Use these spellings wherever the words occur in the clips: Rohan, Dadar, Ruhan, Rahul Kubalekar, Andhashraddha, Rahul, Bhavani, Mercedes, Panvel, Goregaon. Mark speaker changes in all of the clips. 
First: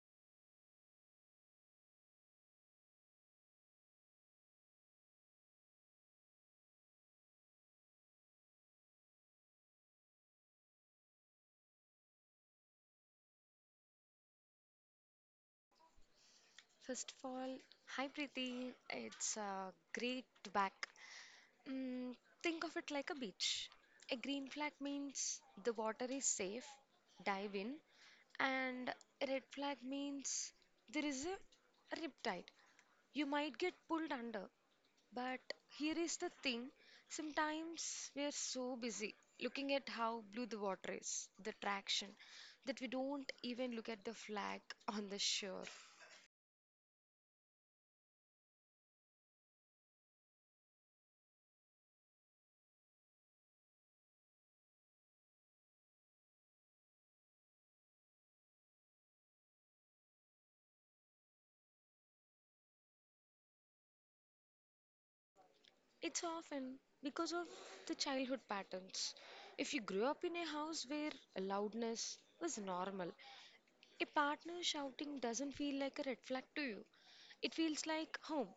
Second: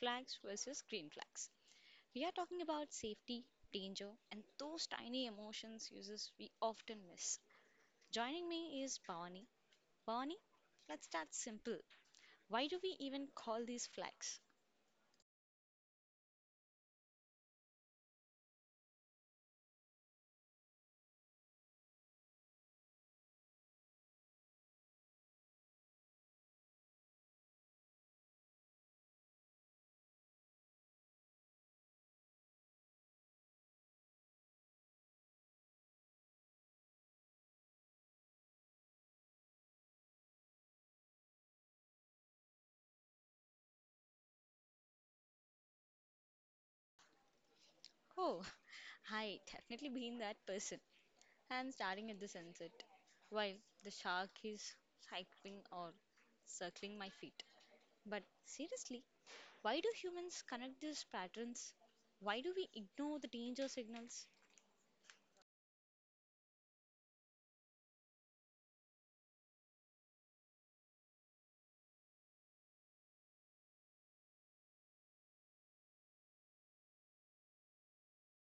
Speaker 1: flags versus green flags. We are talking about safety, danger, and those tiny emotions uses we often miss. Joining me is Bhavani. Bhavani, let's start simple. Why do we even call these flags?
Speaker 2: First of all, hi Preeti, it's great to back. Mm, think of it like a beach. A green flag means the water is safe, dive in, and a red flag means there is a riptide. You might get pulled under, but here is the thing sometimes we are so busy looking at how blue the water is, the traction, that we don't even look at the flag on the shore.
Speaker 1: Oh, I definitely been that person. And staring at the sunset while the shark is cycling or circling my feet. But seriously, why do humans connect these patterns? Why do we ignore the danger signals?
Speaker 2: It's often because of the childhood patterns. If you grew up in a house where loudness was normal, a partner shouting doesn't feel like a red flag to you. It feels like home.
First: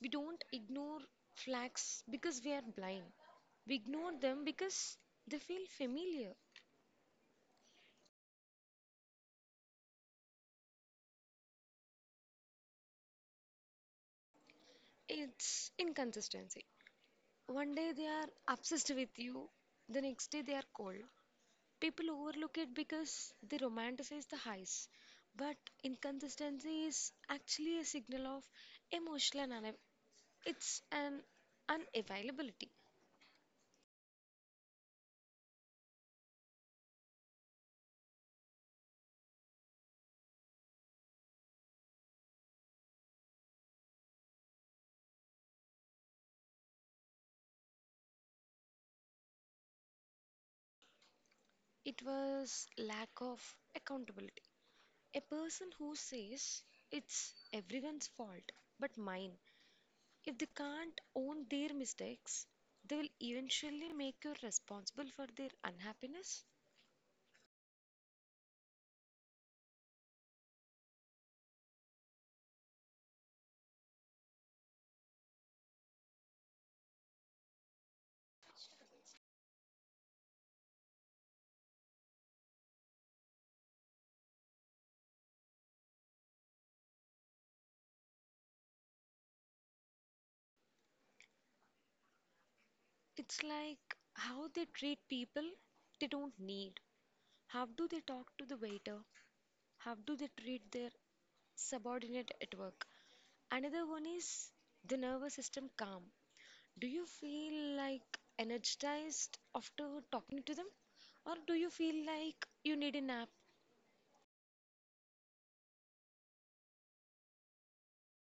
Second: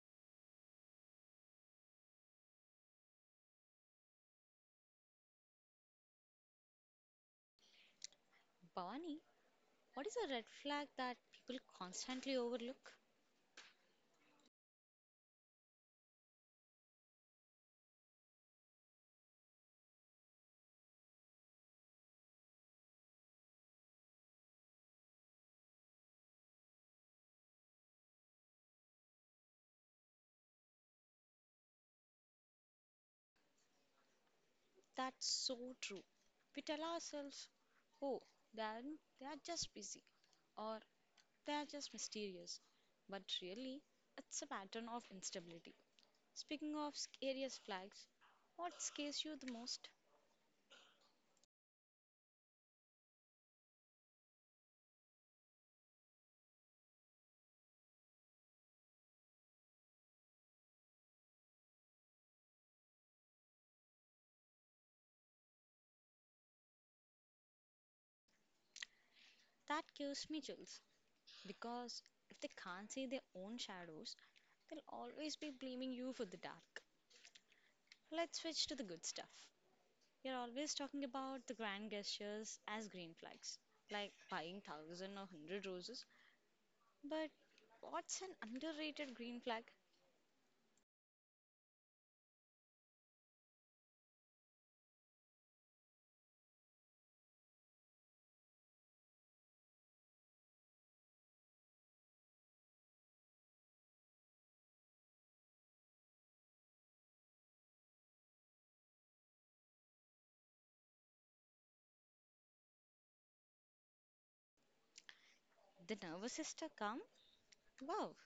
Speaker 2: We don't ignore flags because we are blind. We ignore them because they feel familiar.
Speaker 1: Barney, what is a red flag that people constantly overlook?
Speaker 2: It's inconsistency. One day they are obsessed with you, the next day they are cold. People overlook it because they romanticize the highs, but inconsistency is actually a signal of emotional un- it's an unavailability.
Speaker 1: That's so true. We tell ourselves, oh, they are, they are just busy or they are just mysterious. But really, it's a pattern of instability. Speaking of scariest flags, what scares you the most?
Speaker 2: It was lack of accountability. A person who says it's everyone's fault but mine, if they can't own their mistakes, they will eventually make you responsible for their unhappiness.
Speaker 1: That gives me chills. Because if they can't see their own shadows, they'll always be blaming you for the dark. Let's switch to the good stuff. You're always talking about the grand gestures as green flags, like buying thousand or hundred roses. But what's an underrated green flag?
Speaker 2: It's like how they treat people they don't need. How do they talk to the waiter? How do they treat their subordinate at work? Another one is the nervous system calm. Do you feel like energized after talking to them? Or do you feel like you need a nap?
Speaker 1: The nervous sister come? Wow,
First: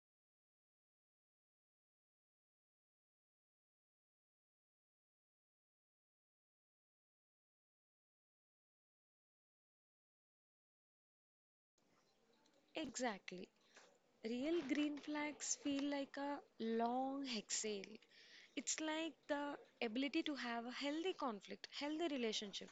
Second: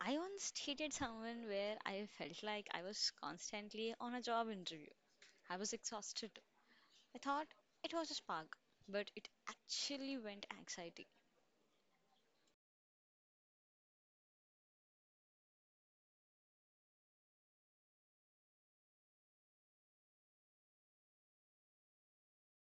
Speaker 1: I once dated someone where I felt like I was constantly on a job interview. I was exhausted. I thought it was a spark, but it actually went anxiety.
Speaker 2: Exactly. Real green flags feel like a long exhale. It's like the ability to have a healthy conflict, healthy relationship.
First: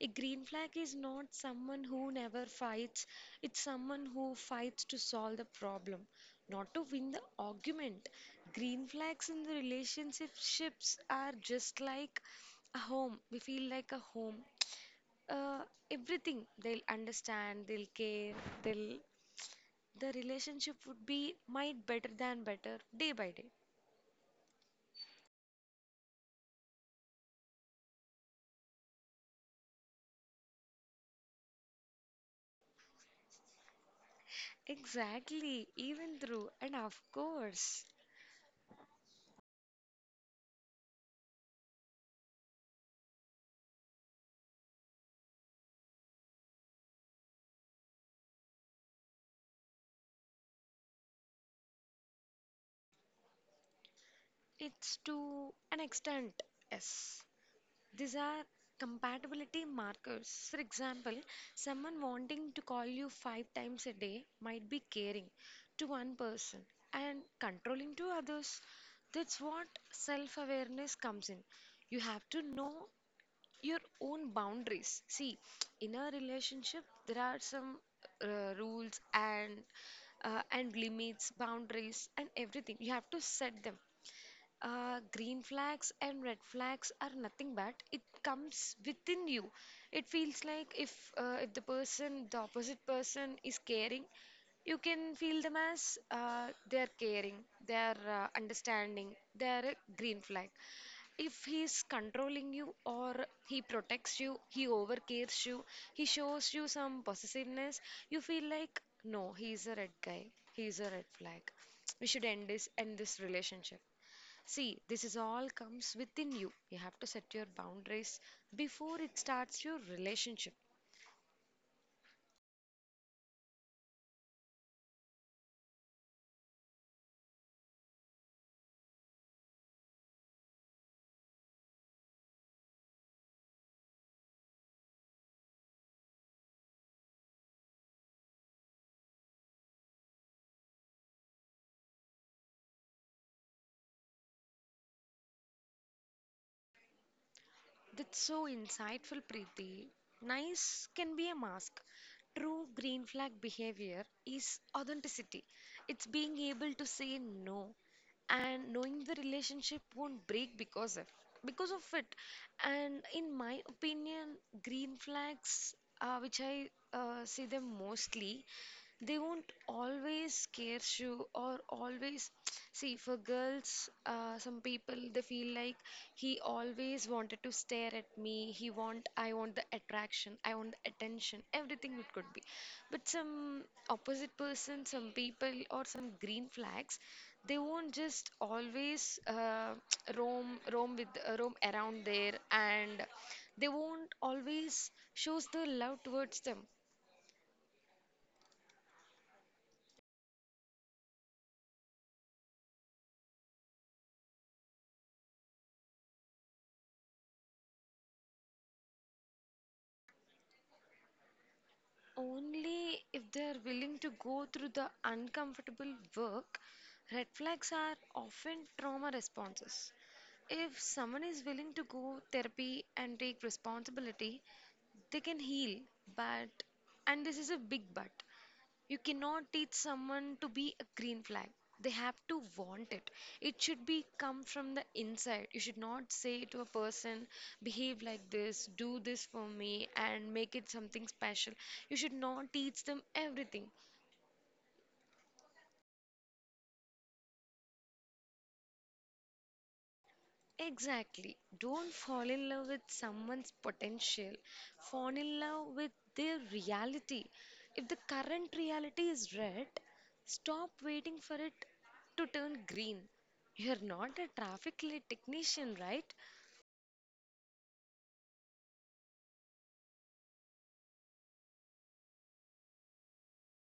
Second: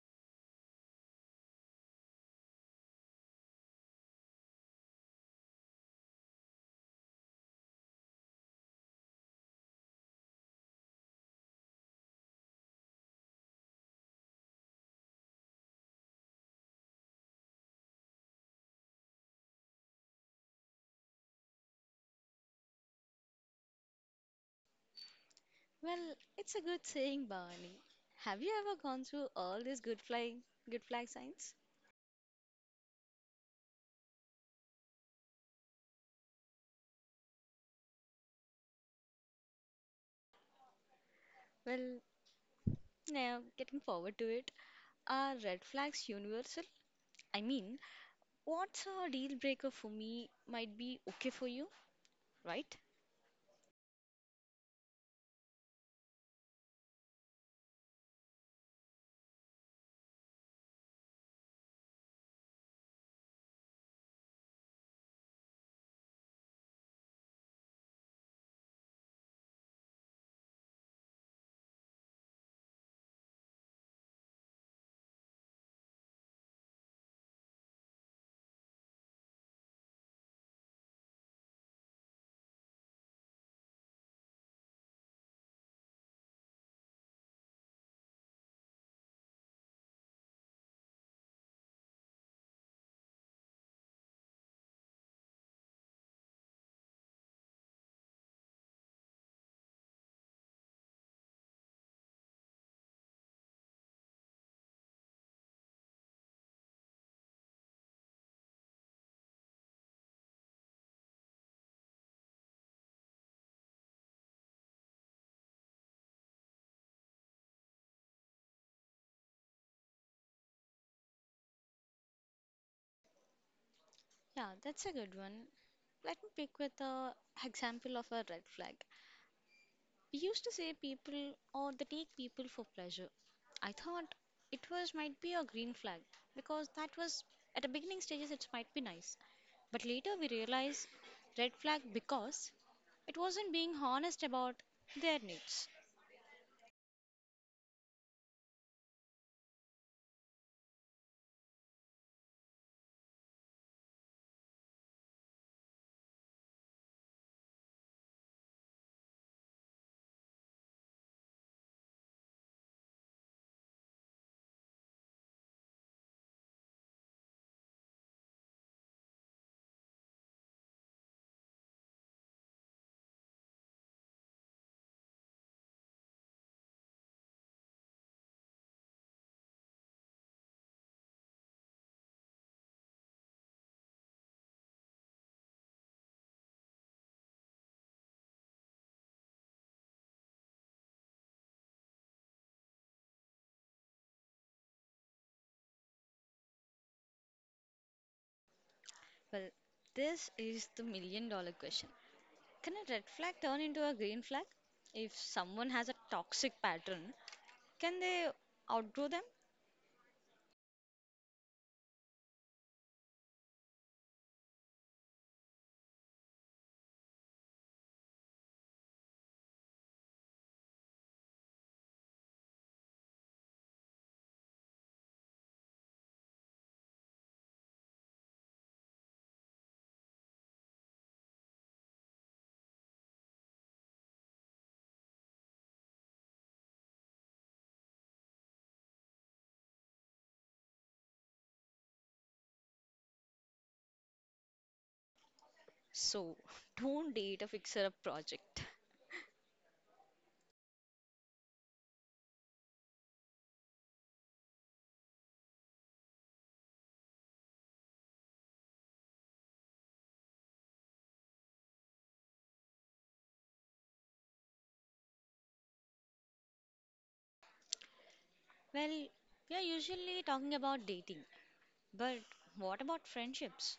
Speaker 2: A green flag is not someone who never fights, it's someone who fights to solve the problem, not to win the argument. Green flags in the relationships are just like a home. We feel like a home. Uh, everything they'll understand, they'll care, they'll the relationship would be might better than better day by day.
Speaker 1: Well, it's a good saying, Barney. Have you ever gone through all these good flag signs?
Speaker 2: Exactly, even through, and of course,
Speaker 1: Well, now getting forward to it. Are red flags universal? I mean, what's a deal breaker for me might be okay for you, right?
Speaker 2: it's to an extent, yes. These are compatibility markers. For example, someone wanting to call you five times a day might be caring to one person and controlling to others. That's what self awareness comes in. You have to know your own boundaries. See, in a relationship, there are some rules and and limits, boundaries, and everything. You have to set them. Green flags and red flags are nothing but it comes within you. It feels like, if the opposite person is caring, you can feel them as they are caring, they are understanding, they are a green flag. If he is controlling you, or he protects you, he overcares you, he shows you some possessiveness, you feel like, no, he is a red guy, he is a red flag. We should end this relationship. See, this is all comes within you. You have to set your boundaries before it starts your relationship.
Speaker 1: Yeah, that's a good one. Let me pick with a example of a red flag. We used to say people or they take people for pleasure. I thought it was might be a green flag because that was at the beginning stages it might be nice. But later we realized red flag because it wasn't being honest about their needs.
Speaker 2: That's so insightful, Preeti. Nice can be a mask. True green flag behavior is authenticity. It's being able to say no and knowing the relationship won't break because of it. And in my opinion, green flags, which I see them mostly, they won't always scare you or always see for girls some people they feel like he always wanted to stare at me. He want I want the attraction. I want the attention. Everything it could be. But some opposite person, some people or some green flags, they won't just always roam around there, and they won't always shows the love towards them.
Speaker 1: Well, this is the million dollar question. Can a red flag turn into a green flag? If someone has a toxic pattern, can they outgrow them?
Speaker 2: Only if they are willing to go through the uncomfortable work, red flags are often trauma responses. If someone is willing to go therapy and take responsibility, they can heal, but and this is a big but. You cannot teach someone to be a green flag. They have to want it. It should be come from the inside. You should not say to a person, behave like this, do this for me, and make it something special. You should not teach them everything.
Speaker 1: So, don't date a fixer up project.
Speaker 2: Exactly. Don't fall in love with someone's potential. Fall in love with their reality. If the current reality is red, stop waiting for it to turn green. You're not a traffic light technician, right?
Speaker 1: Well, we are usually talking about dating, but what about friendships?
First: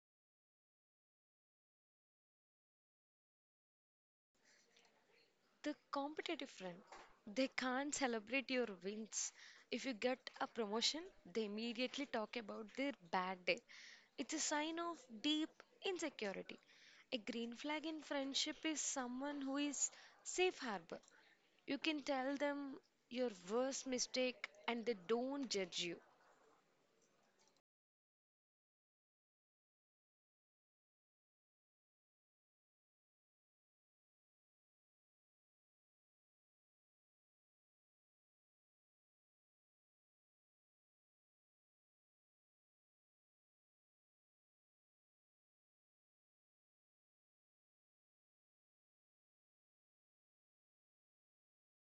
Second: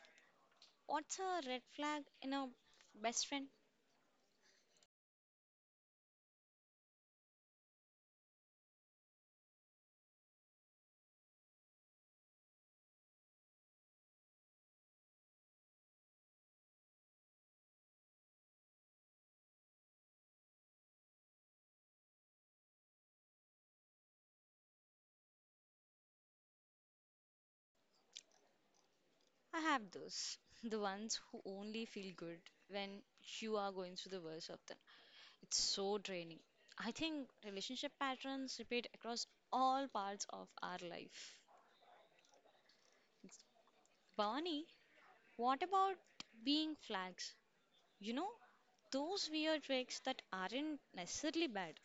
Speaker 1: What's a red flag in a best friend?
Speaker 2: The competitive friend, they can't celebrate your wins. If you get a promotion, they immediately talk about their bad day. It's a sign of deep insecurity. A green flag in friendship is someone who is safe harbor. You can tell them your worst mistake and they don't judge you.
Speaker 1: I have those. The ones who only feel good when you are going through the worst of them. It's so draining. I think relationship patterns repeat across all parts of our life. Barney, what about being flags? You know, those weird tricks that aren't necessarily bad,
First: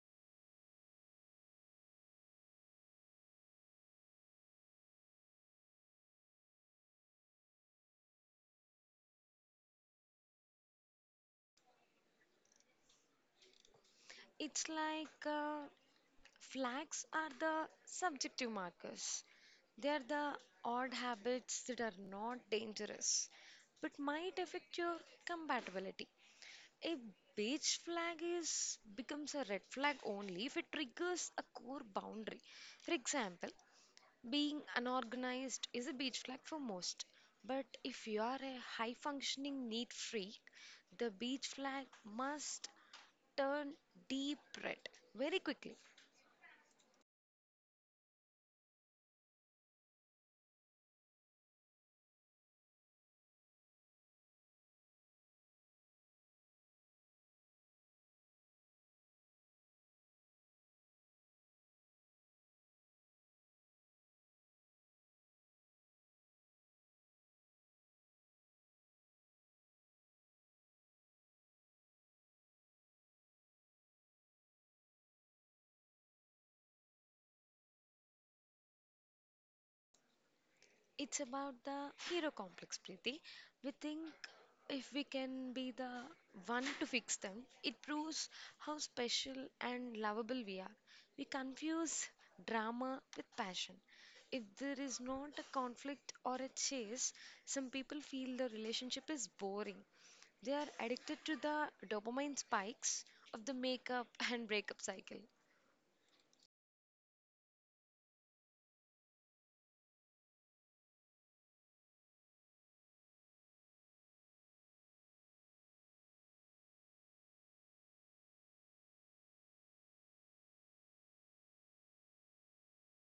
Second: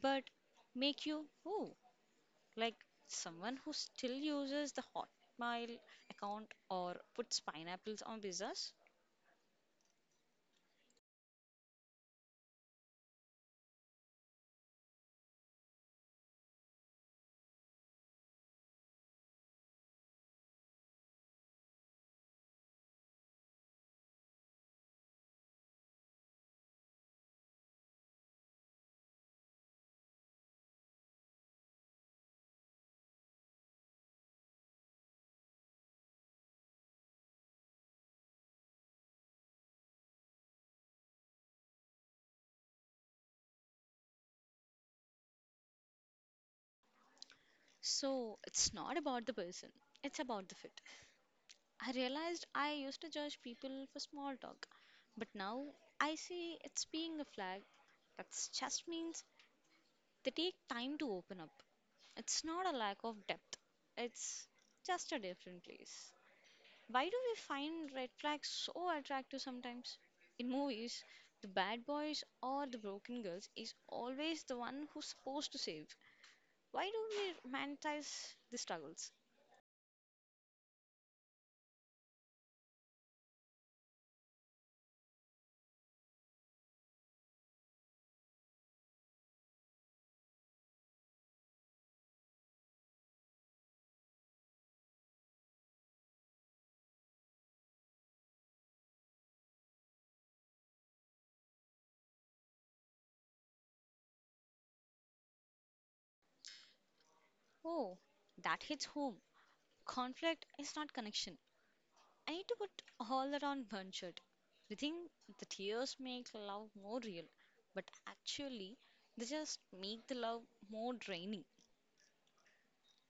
Speaker 1: but make you, ooh, like someone who still uses the Hotmail account or puts pineapples on pizzas.
Speaker 2: It's like flags are the subjective markers. They are the odd habits that are not dangerous but might affect your compatibility. A beige flag is becomes a red flag only if it triggers a core boundary. For example, being unorganized is a beige flag for most. But if you are a high functioning neat freak, the beige flag must turn deep red very quickly.
Speaker 1: So it's not about the person, it's about the fit. I realized I used to judge people for small talk, but now I see it's being a flag that just means they take time to open up. It's not a lack of depth, it's just a different place. Why do we find red flags so attractive sometimes? In movies, the bad boys or the broken girls is always the one who's supposed to save. Why do we romanticize the struggles?
Speaker 2: It's about the hero complex, Preeti. We think if we can be the one to fix them, it proves how special and lovable we are. We confuse drama with passion. If there is not a conflict or a chase, some people feel the relationship is boring. They are addicted to the dopamine spikes of the makeup and breakup cycle.
Speaker 1: Oh, that hits home. Conflict is not connection. I need to put all that on one shirt. We think the tears make love more real, but actually, they just make the love more draining.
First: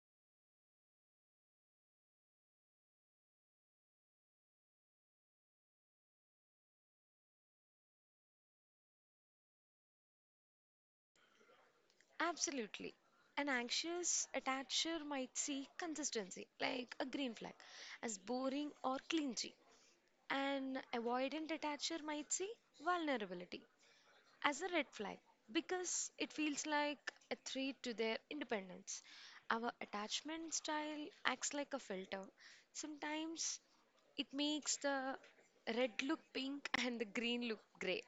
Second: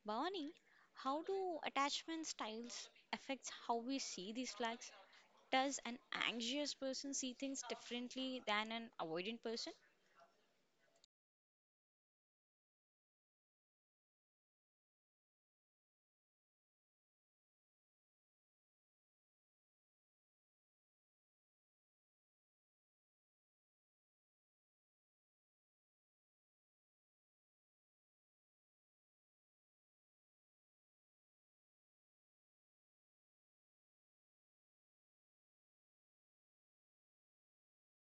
Speaker 1: Barney, how do attachment styles affect how we see these flags? Does an anxious person see things differently than an avoidant person?
Speaker 2: Absolutely. An anxious attacher might see consistency, like a green flag, as boring or clingy. An avoidant attacher might see vulnerability as a red flag because it feels like a threat to their independence. Our attachment style acts like a filter. Sometimes it makes the red look pink and the green look gray.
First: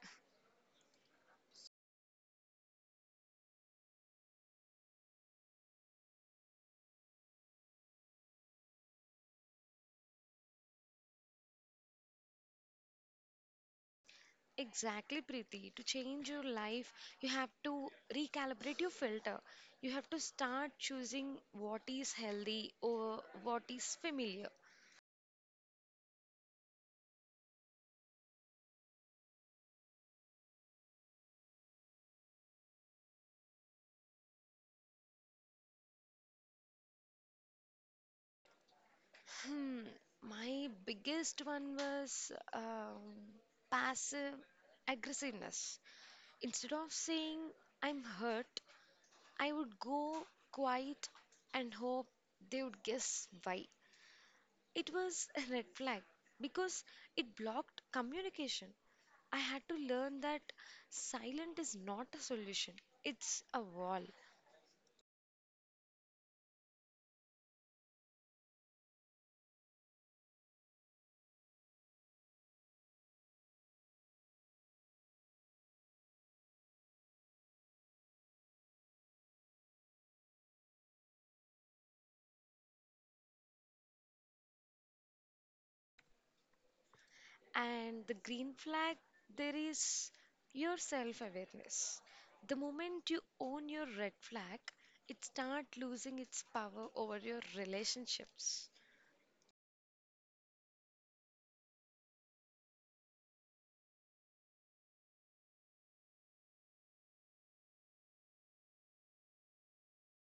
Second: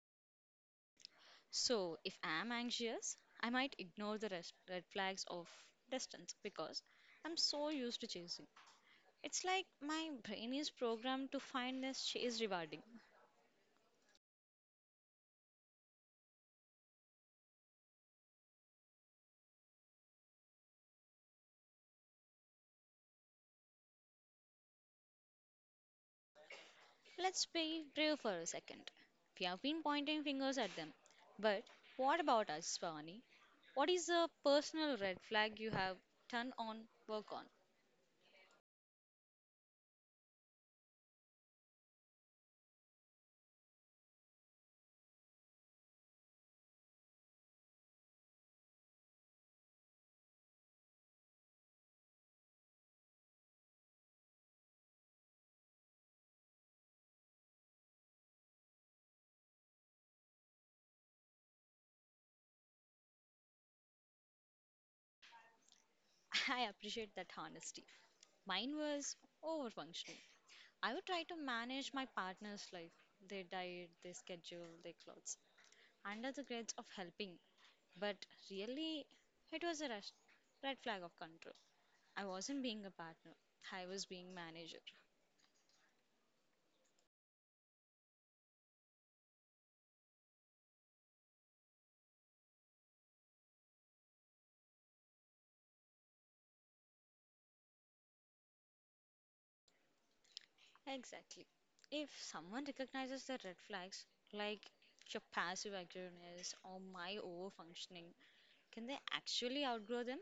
Speaker 1: So, if I'm anxious, I might ignore the red flags of distance because I'm so used to chasing. It's like my brain is programmed to find this chase rewarding.
Speaker 2: Exactly, Preeti. To change your life, you have to recalibrate your filter. You have to start choosing what is healthy over what is familiar.
Speaker 1: Let's be real for a second. We have been pointing fingers at them. But what about us, Pavani? What is a personal red flag you have done on work on?
Speaker 2: Hmm, my biggest one was passive aggressiveness. Instead of saying I'm hurt, I would go quiet and hope they would guess why. It was a red flag because it blocked communication. I had to learn that silent is not a solution, it's a wall.
Speaker 1: I appreciate that honesty. Mine was overfunctioning. I would try to manage my partner's life, their diet, their schedule, their clothes, under the guise of helping. But really, it was a rush, red flag of control. I wasn't being a partner, I was being manager.
Speaker 2: And the green flag, there is your self awareness. The moment you own your red flag, it starts losing its power over your relationships.
Speaker 1: Exactly. If someone recognizes the red flags, like your passive aggressiveness or my over functioning, can they actually outgrow them?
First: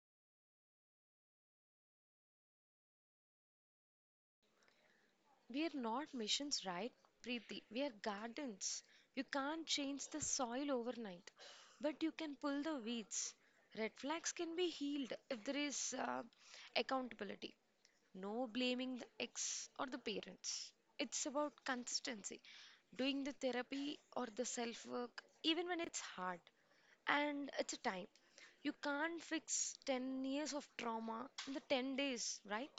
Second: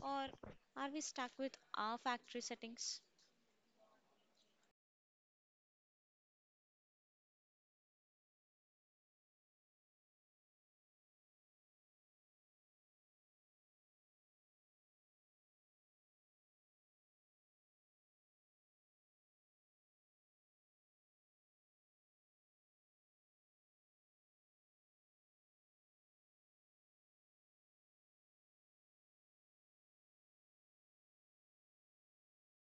Speaker 1: Or are we stuck with our factory settings?
Speaker 2: We're not missions, right, Preeti? We are gardens. You can't change the soil overnight, but you can pull the weeds. Red flags can be healed if there is accountability. No blaming the ex or the parents. It's about consistency, doing the therapy or the self work, even when it's hard. And it's a time. You can't fix 10 years of trauma in the 10 days, right?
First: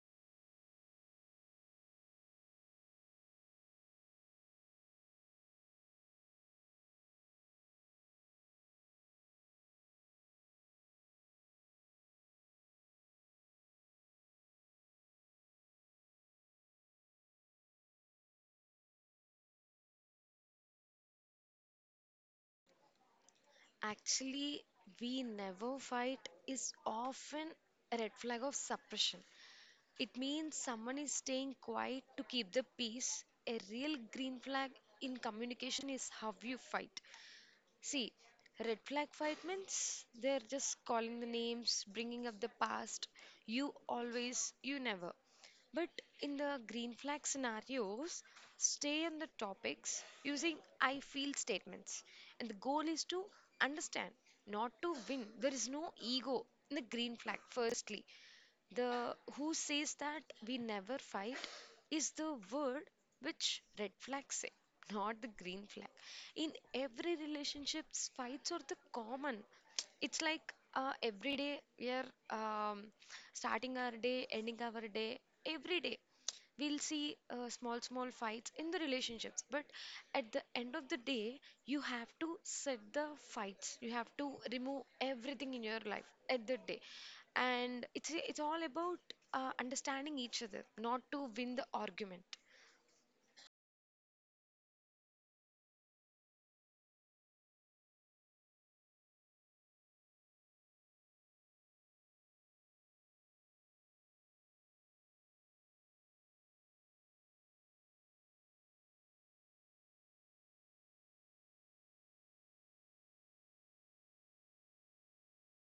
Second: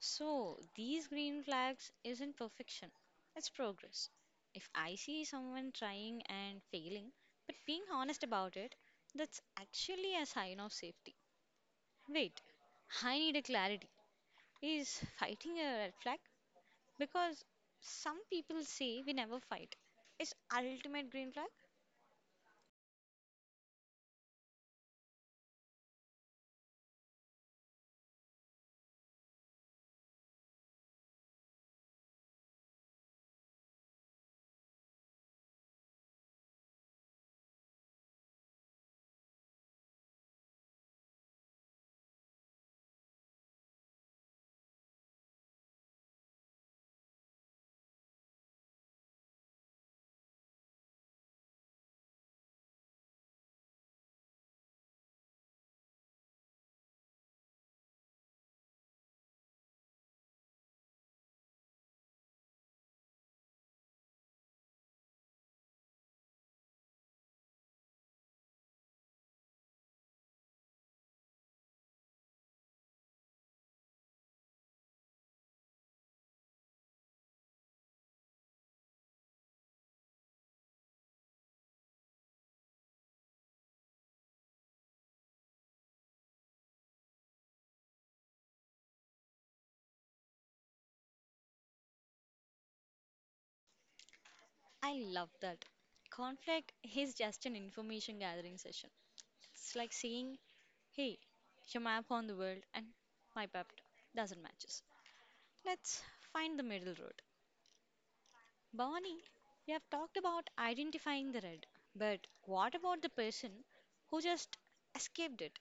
Speaker 1: So, these green flags isn't perfection, it's progress. If I see someone trying and failing, but being honest about it, that's actually a sign of safety. Wait, I need a clarity. Is fighting a red flag? Because some people say we never fight. It's ultimate green flag.
Speaker 2: Actually, we never fight is often a red flag of suppression. It means someone is staying quiet to keep the peace. A real green flag in communication is how you fight. See, red flag fight means they're just calling the names, bringing up the past. You always, you never. But in the green flag scenarios, stay on the topics using I feel statements. And the goal is to understand, not to win. There is no ego in the green flag, firstly. The who says that we never fight is the word which red flags say, not the green flag. In every relationships, fights are the common. It's like every day we are um, starting our day, ending our day. Every day we'll see small small fights in the relationships, but at the end of the day you have to set the fights, you have to remove everything in your life at the day, and it's all about understanding each other, not to win the argument.
Speaker 1: I love that. Conflict is just an information gathering session. It's like saying, hey, your map on the world and my map doesn't matches. Let's find the middle road. Bonnie, we have talked about identifying the red, but what about the person who just escaped it?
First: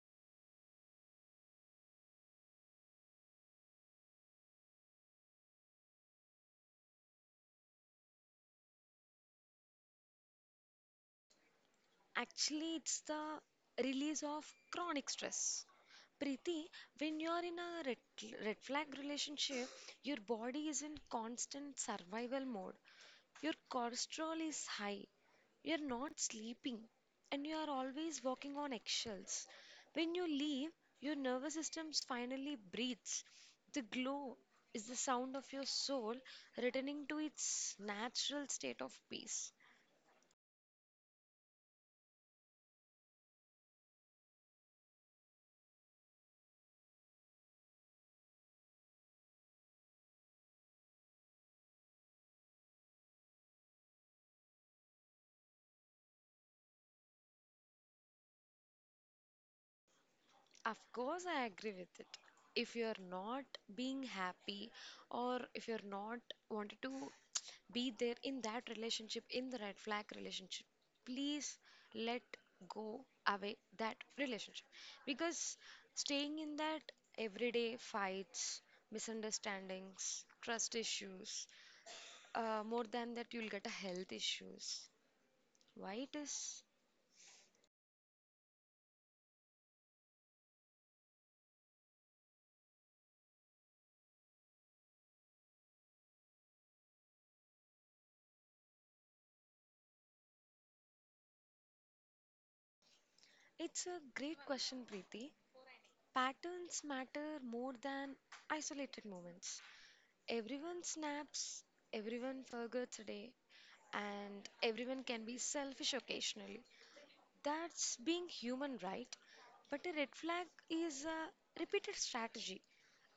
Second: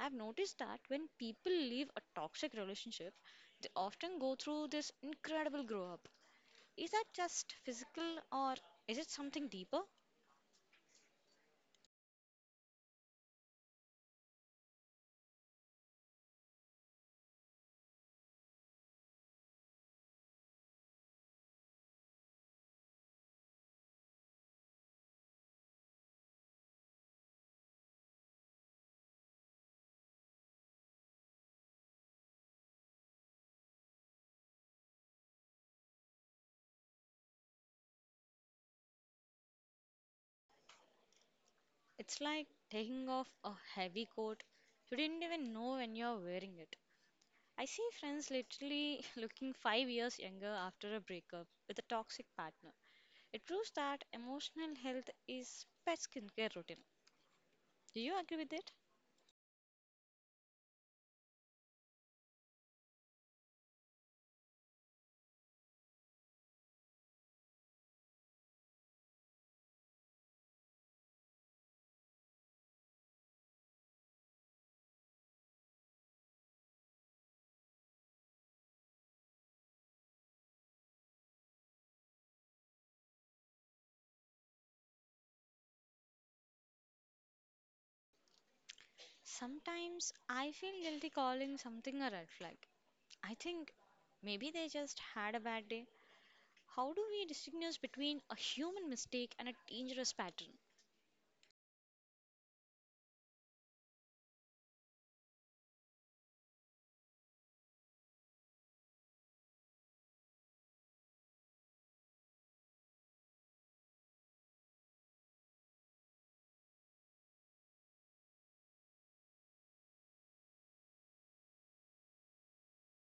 Speaker 1: I've noticed that when people leave a toxic relationship, they often go through this incredible grow up. Is that just physical or is it something deeper?
Speaker 2: Actually, it's the release of chronic stress, Preeti. When you are in a red flag relationship, your body is in constant survival mode. Your cortisol is high, you're not sleeping and you are always walking on eggshells. When you leave, your nervous system finally breathes. The glow is the sound of your soul returning to its natural state of peace.
Speaker 1: It's like taking off a heavy coat. You didn't even know when you're wearing it. I see friends literally looking five years younger after a breakup with a toxic partner. It proves that emotional health is pet skincare routine. Do you agree with it?
Speaker 2: Of course, I agree with it. If you're not being happy or if you're not wanted to be there in that relationship, in the red flag relationship, please let go away that relationship. Because staying in that everyday fights, misunderstandings, trust issues, more than that, you'll get a health issues. Why it is?
Speaker 1: Sometimes I feel guilty calling something a red flag. I think maybe they just had a bad day. How do we distinguish between a human mistake and a dangerous pattern?
Speaker 2: It's a great question, Preeti. Patterns matter more than isolated moments. Everyone snaps, everyone forgets a day, and everyone can be selfish occasionally. That's being human, right? But a red flag is a repeated strategy.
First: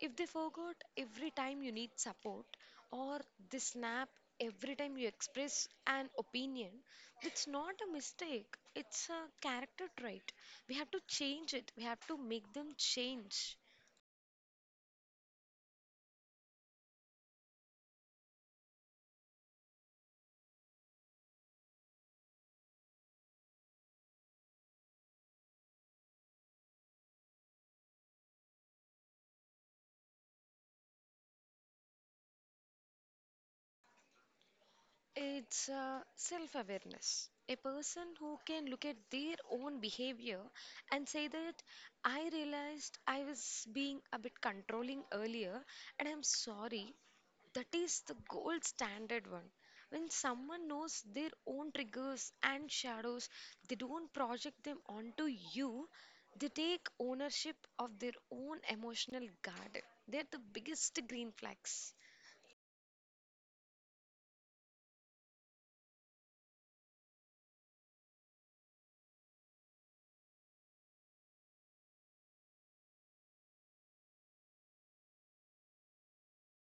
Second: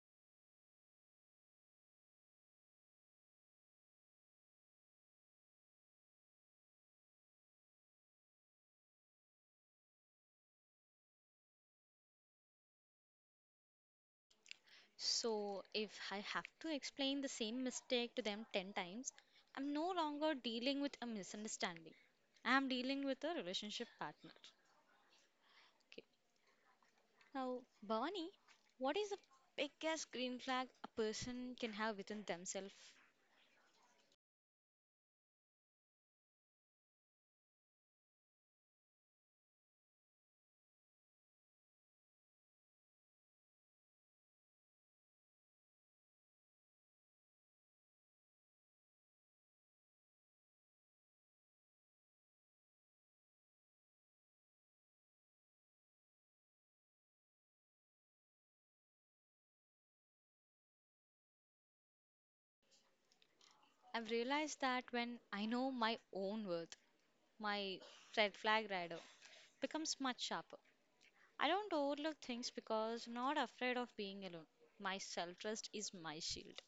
Speaker 2: If they forgot every time you need support, or they snap every time you express an opinion, that's not a mistake. It's a character trait. We have to change it, we have to make them change.
Speaker 1: So, if I have to explain the same mistake to them 10 times, I'm no longer dealing with a misunderstanding. I'm dealing with a relationship partner. Okay. Now, Bhavani, what is the biggest green flag a person can have within themselves?
Speaker 2: It's self awareness. A person who can look at their own behavior and say that I realized I was being a bit controlling earlier and I'm sorry. That is the gold standard one. When someone knows their own triggers and shadows, they don't project them onto you. They take ownership of their own emotional garden. They're the biggest green flags.
Speaker 1: I've realized that when I know my own worth, my red flag rider becomes much sharper. I don't overlook things because I'm not afraid of being alone. My self trust is my shield.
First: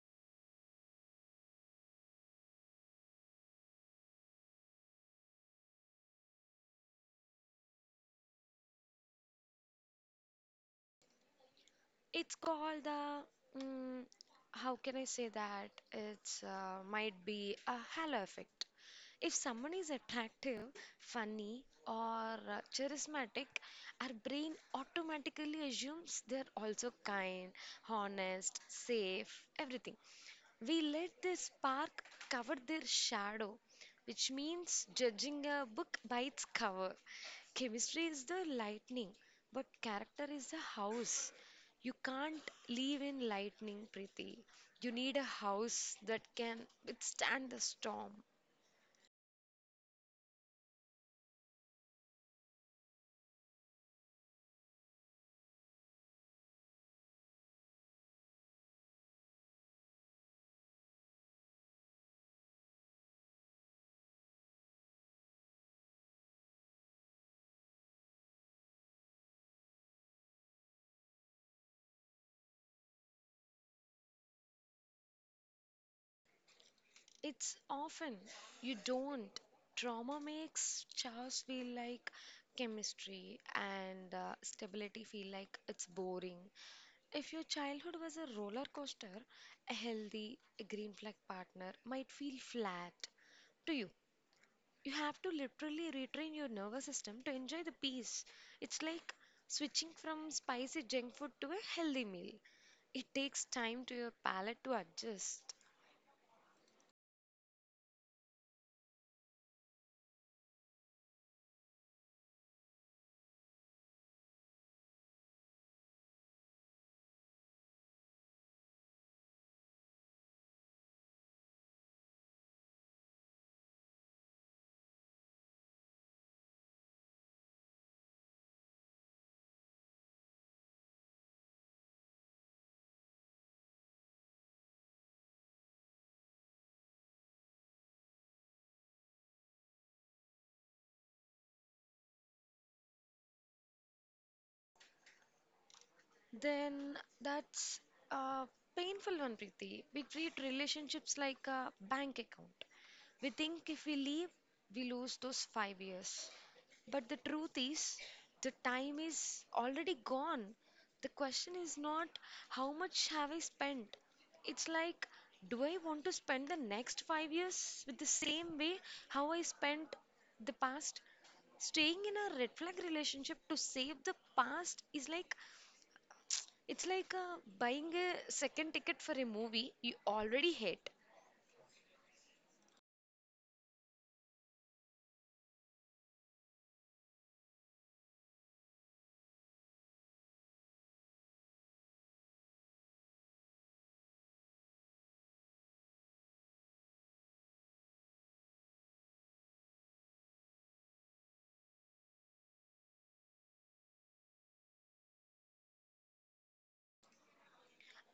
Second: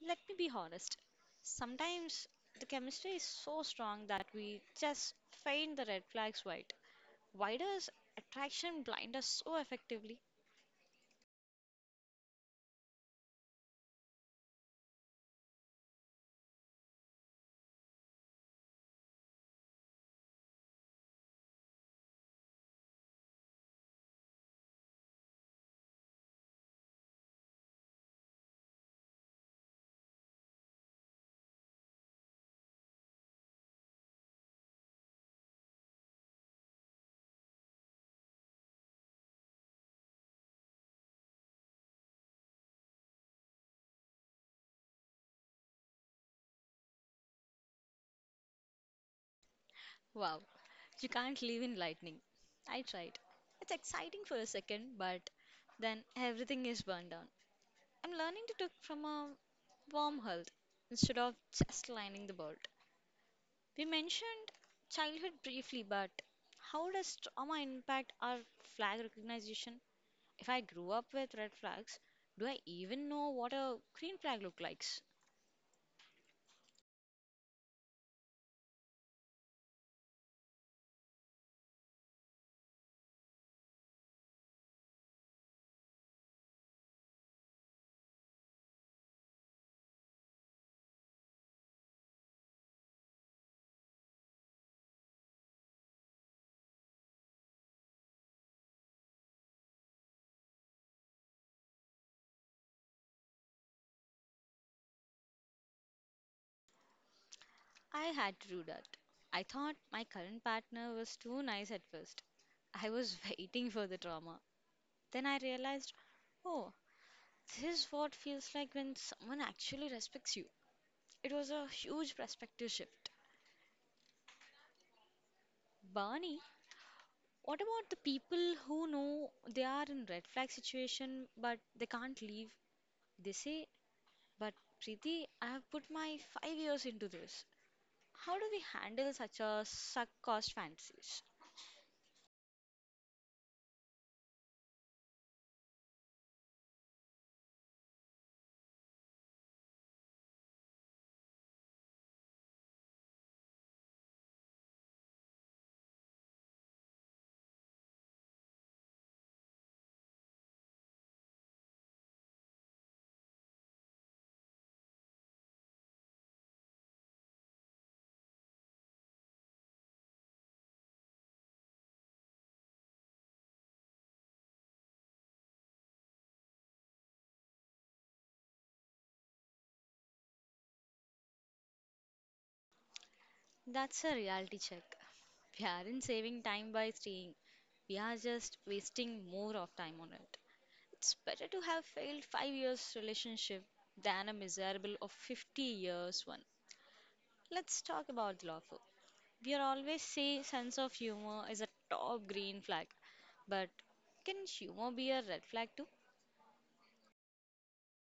Speaker 1: Let me be honest. Sometimes the chemistry is so strong that we just faint the red flags white. Why does attraction blind us so effectively?
Speaker 2: It's called the, mm, how can I say that? It's Might be a halo effect. If someone is attractive, funny, or charismatic, our brain automatically assumes they're also kind, honest, safe, everything. We let their spark cover their shadow, which means judging a book by its cover. Chemistry is the lightning, but character is the house. You can't live in lightning, Preeti. You need a house that can withstand the storm.
Speaker 1: Wow, you can't live in lightning. I tried. It's exciting for a second, but then everything is burned down. I'm learning to take from a warm wormhole instead of just lining the bolt. We mentioned childhood briefly, but how does trauma impact our flag recognition? If I grew up with red flags, do I even know what a green flag look like?
Speaker 2: It's often you don't. Trauma makes chores feel like chemistry and stability feel like it's boring. If your childhood was a roller coaster, a healthy a green flag partner might feel flat to you. You have to literally retrain your nervous system to enjoy the peace. It's like switching from spicy junk food to a healthy meal. It takes time to your palate to adjust.
Speaker 1: I had to do that. I thought my current partner was too nice at first. I was waiting for the drama. Then I realized, oh, this is what feels like when someone actually respects you. It was a huge perspective shift. Barney, what about the people who know they are in red flag situation but they can't leave? They say, but Preeti, I have put my five years into this. How do we handle such a suck cost fantasies?
Speaker 2: Then that's a painful one, Preeti. We treat relationships like a bank account. We think if we leave, we lose those 5 years. But the truth is, the time is already gone. The question is not how much have I spent. It's like, do I want to spend the next 5 years with the same way how I spent the past? Staying in a red flag relationship to save the past is like it's like buying a second ticket for a movie you already hate.
Speaker 1: That's a reality check. We aren't saving time by staying, we are just wasting more of time on it. It's better to have failed five years relationship than a miserable of 50 years one. Let's talk about the lawful. We are always say sense of humor is a top green flag, but can humor be a red flag too?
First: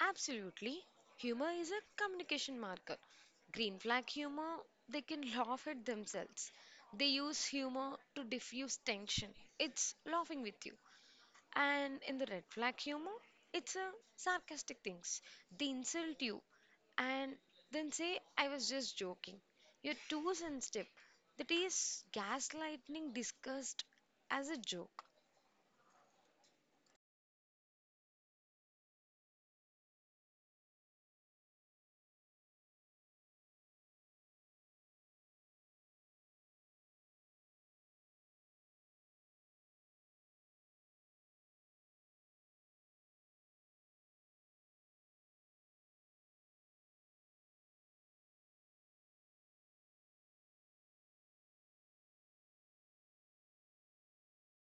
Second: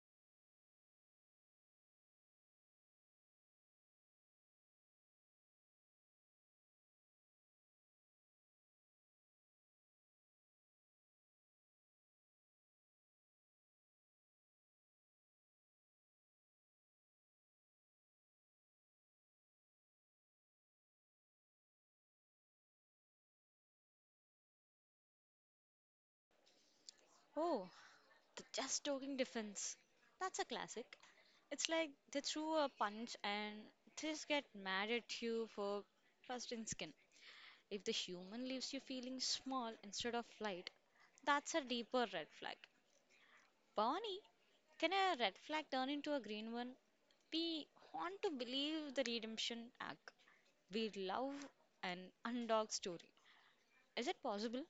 Speaker 2: Absolutely. Humor is a communication marker. Green flag humor, they can laugh at themselves. They use humor to diffuse tension. It's laughing with you. And in the red flag humor, it's a sarcastic things. They insult you and then say, I was just joking. You're too sensitive. That is gaslighting discussed as a joke.
Speaker 1: Oh, the just talking defense. That's a classic. It's like they threw a punch and just get mad at you for trust in skin. If the human leaves you feeling small instead of light, that's a deeper red flag. Bonnie, can a red flag turn into a green one? We want to believe the redemption arc. We love an underdog story. Is it possible?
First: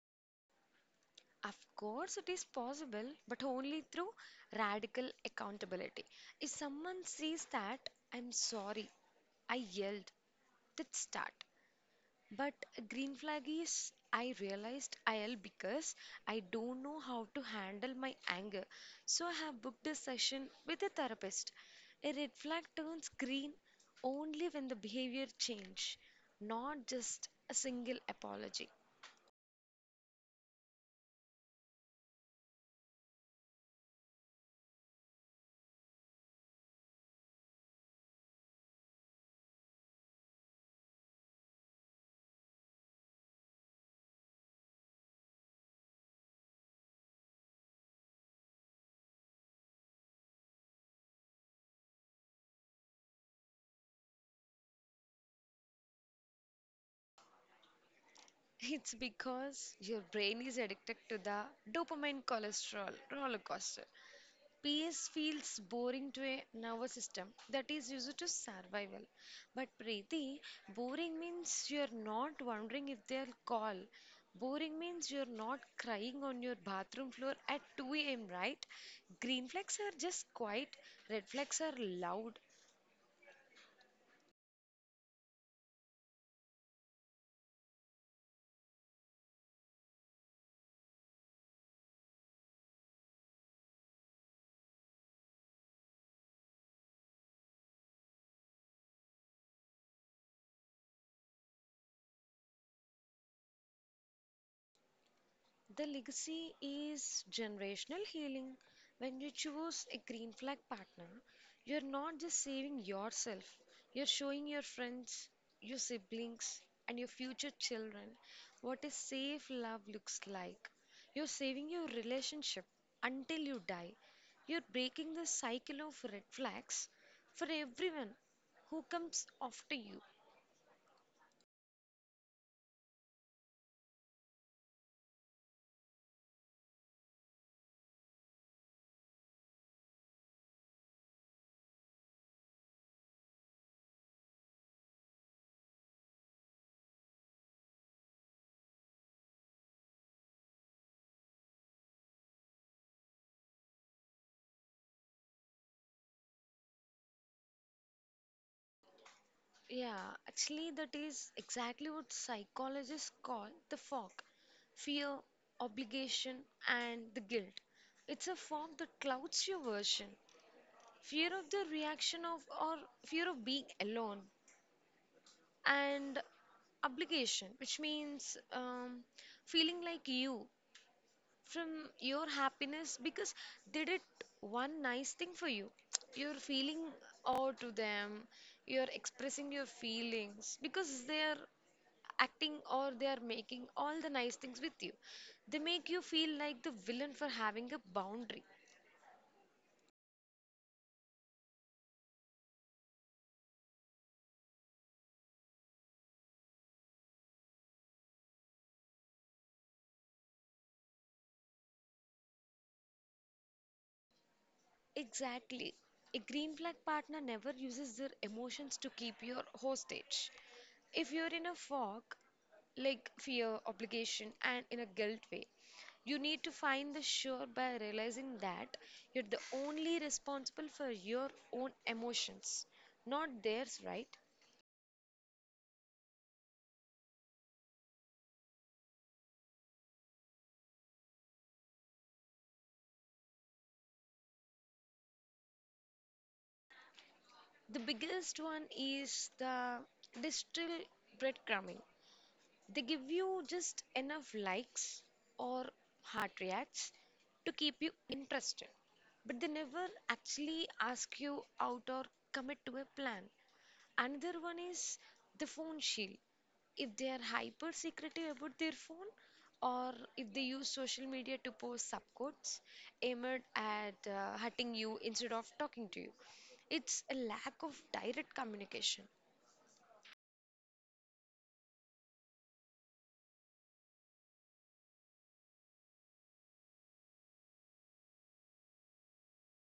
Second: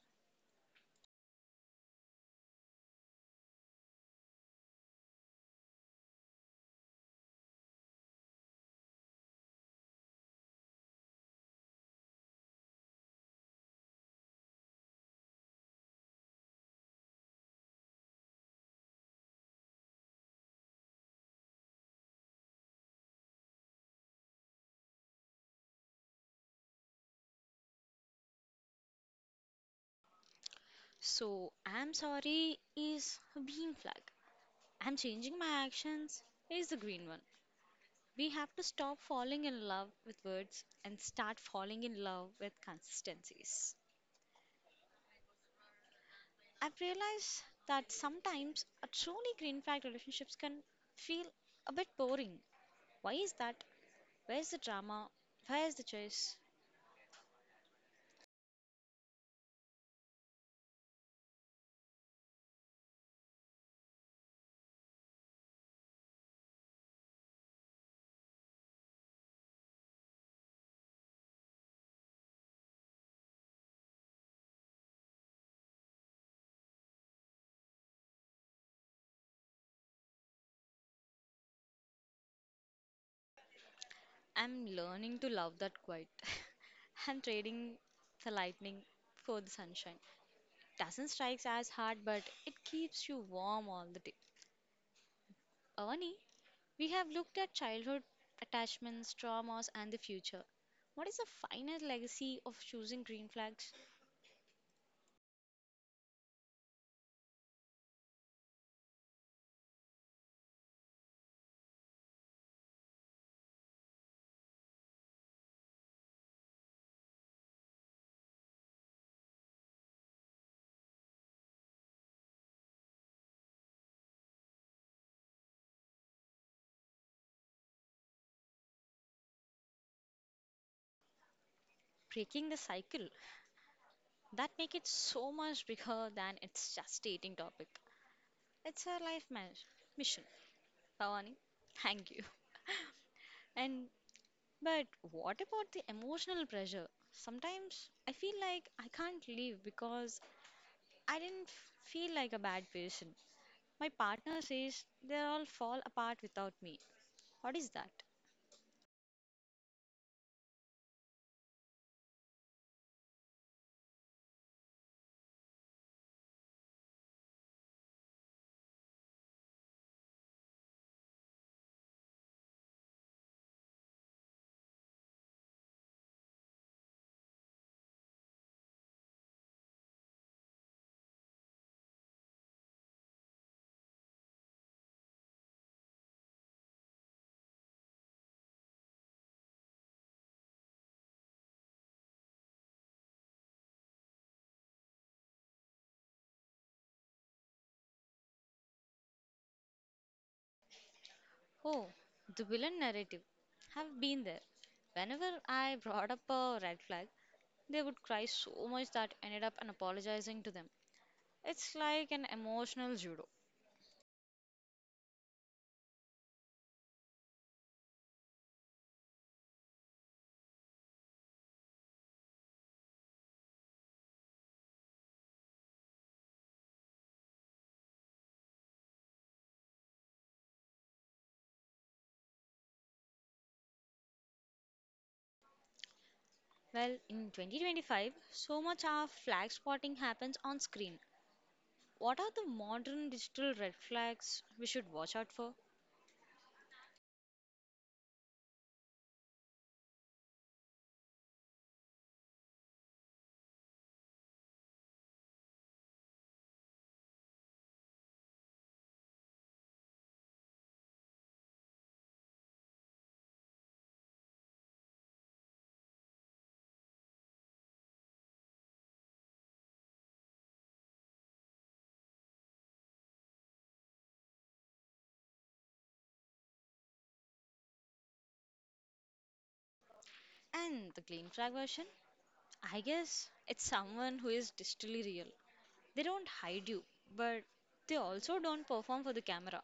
Speaker 2: Of course, it is possible, but only through radical accountability. If someone sees that, I'm sorry, I yelled, let's start. But a green flag is, I realized I yelled because I don't know how to handle my anger. So I have booked a session with a therapist. A red flag turns green only when the behavior change, not just a single apology.
Speaker 1: So, I'm sorry is a bean flag. I'm changing my actions is the green one. We have to stop falling in love with words and start falling in love with consistencies. I've realized that sometimes a truly green flag relationships can feel a bit boring. Why is that? Where's the drama? Where's the chase?
Speaker 2: It's because your brain is addicted to the dopamine cholesterol roller coaster. Peace feels boring to a nervous system that is used to survival. But Preeti, boring means you're not wondering if they'll call. Boring means you're not crying on your bathroom floor at 2 a.m., right? Green flags are just quiet, red flags are loud.
Speaker 1: I'm learning to love that quite. I'm trading the lightning for the sunshine. Doesn't strike as hard, but it keeps you warm all the day. Avani, we have looked at childhood attachments, traumas, and the future. What is the final legacy of choosing green flags?
Speaker 2: The legacy is generational healing. When you choose a green flag partner, you're not just saving yourself, you're showing your friends, your siblings, and your future children what a safe love looks like. You're saving your relationship until you die. You're breaking the cycle of red flags for everyone who comes after you.
Speaker 1: Breaking the cycle. That make it so much bigger than it's just dating topic. It's a life mission. Pavani, thank you. And but what about the emotional pressure? Sometimes I feel like I can't leave because I didn't feel like a bad person. My partner says they all fall apart without me. What is that?
Speaker 2: Yeah, actually, that is exactly what psychologists call the fog: fear, obligation, and the guilt. It's a fog that clouds your version, fear of the reaction of, or fear of being alone, and obligation, which means feeling like you from your happiness because they did one nice thing for you. You're feeling awe to them, you're expressing your feelings because they are acting or they are making all the nice things with you. They make you feel like the villain for having a boundary.
Speaker 1: Oh, the villain narrative. Have been there. Whenever I brought up a red flag, they would cry so much that I ended up and apologizing to them. It's like an emotional judo.
Speaker 2: Exactly. A green flag partner never uses their emotions to keep you hostage. If you're in a fog, like fear, obligation, and in a guilt way, you need to find the sure by realizing that you're the only responsible for your own emotions, not theirs, right?
Speaker 1: Well, in 2025, so much of flag spotting happens on screen. What are the modern digital red flags we should watch out for?
Speaker 2: The biggest one is the distal breadcrumbing. They give you just enough likes or heart reacts to keep you interested, but they never actually ask you out or commit to a plan. Another one is the phone shield. If they are hyper secretive about their phone, or if they use social media to post subcodes aimed at hurting you instead of talking to you, it's a lack of direct communication.
Speaker 1: And the green flag version? I guess it's someone who is digitally real. They don't hide you, but they also don't perform for the camera.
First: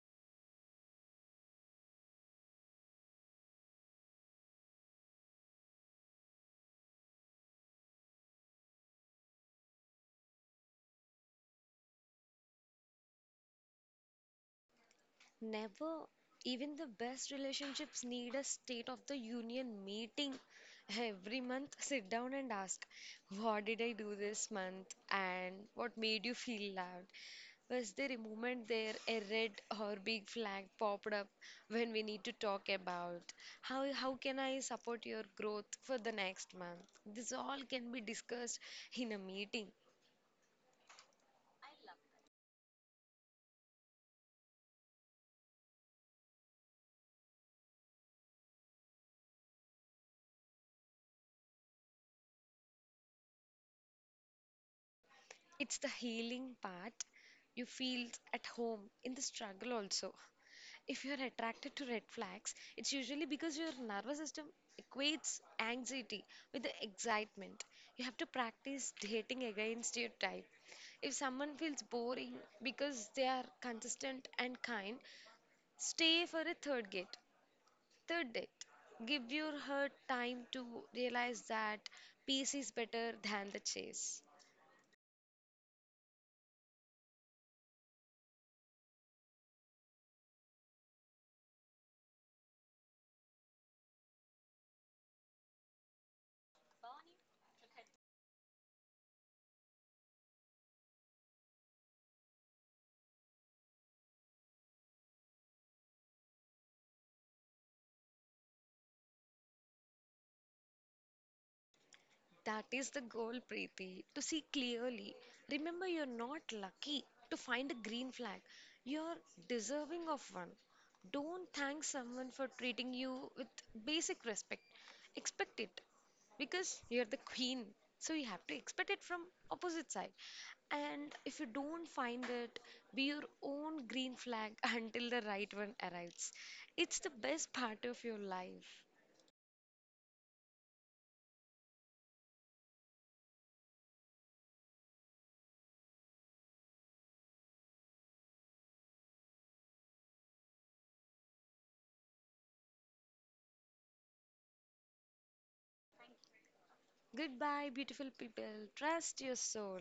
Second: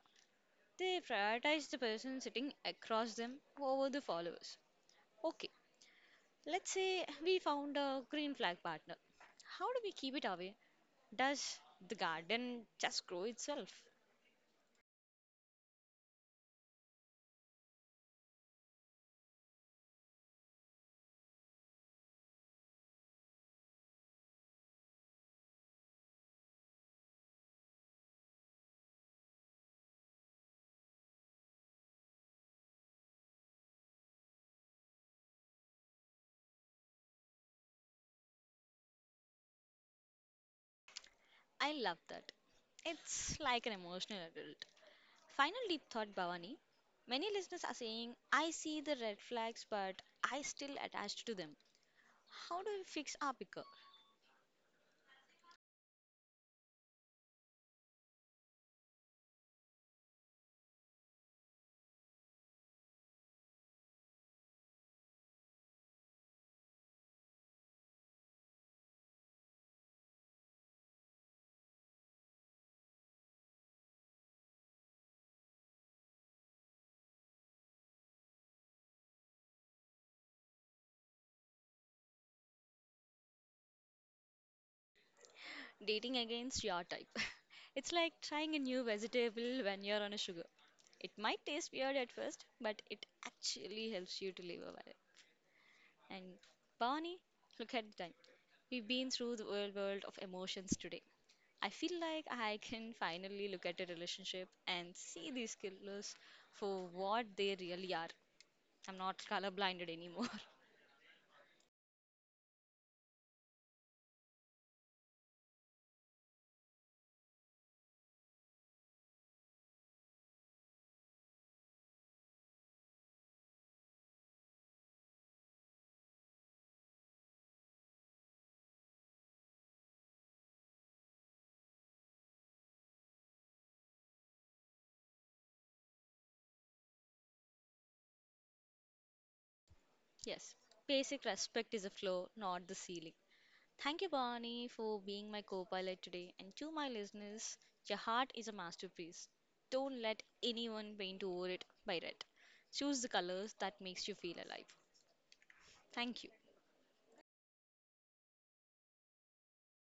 Speaker 1: They prioritize the person sitting across them over the followers. Okay, let's say we found a green flag partner. How do we keep it away? Does the garden just grow itself?
Speaker 2: Never. Even the best relationships need a State of the Union meeting every month. Sit down and ask, what did I do this month? And what made you feel loved? Was there a moment there, a red or big flag popped up when we need to talk about how can I support your growth for the next month? This all can be discussed in a meeting.
Speaker 1: I love that. It's like an emotional adult. Final deep thought, Bhavani. Many listeners are saying, I see the red flags, but I still attached to them. How do we fix our picker?
Speaker 2: It's the healing part. You feel at home in the struggle also. If you're attracted to red flags, it's usually because your nervous system equates anxiety with the excitement. You have to practice dating against your type. If someone feels boring because they are consistent and kind, stay for a third date. Third date. Give your her time to realize that peace is better than the chase.
Speaker 1: Dating against your type. It's like trying a new vegetable when you're on a sugar. It might taste weird at first, but it actually helps you to live a while. And Barney, look at the time. We've been through the world of emotions today. I feel like I can finally look at a relationship and see these killers for what they really are. I'm not colorblinded anymore.
Speaker 2: That is the goal, Preeti, to see clearly. Remember, you're not lucky to find a green flag, you're deserving of one. Don't thank someone for treating you with basic respect. Expect it because you're the queen. So you have to expect it from opposite side. And if you don't find it, be your own green flag until the right one arrives. It's the best part of your life.
Speaker 1: Yes, basic respect is a floor, not the ceiling. Thank you, Barney, for being my co pilot today. And to my listeners, your heart is a masterpiece. Don't let anyone paint over it by red. Choose the colors that makes you feel alive. Thank you.
Speaker 2: Goodbye, beautiful people. Trust your soul.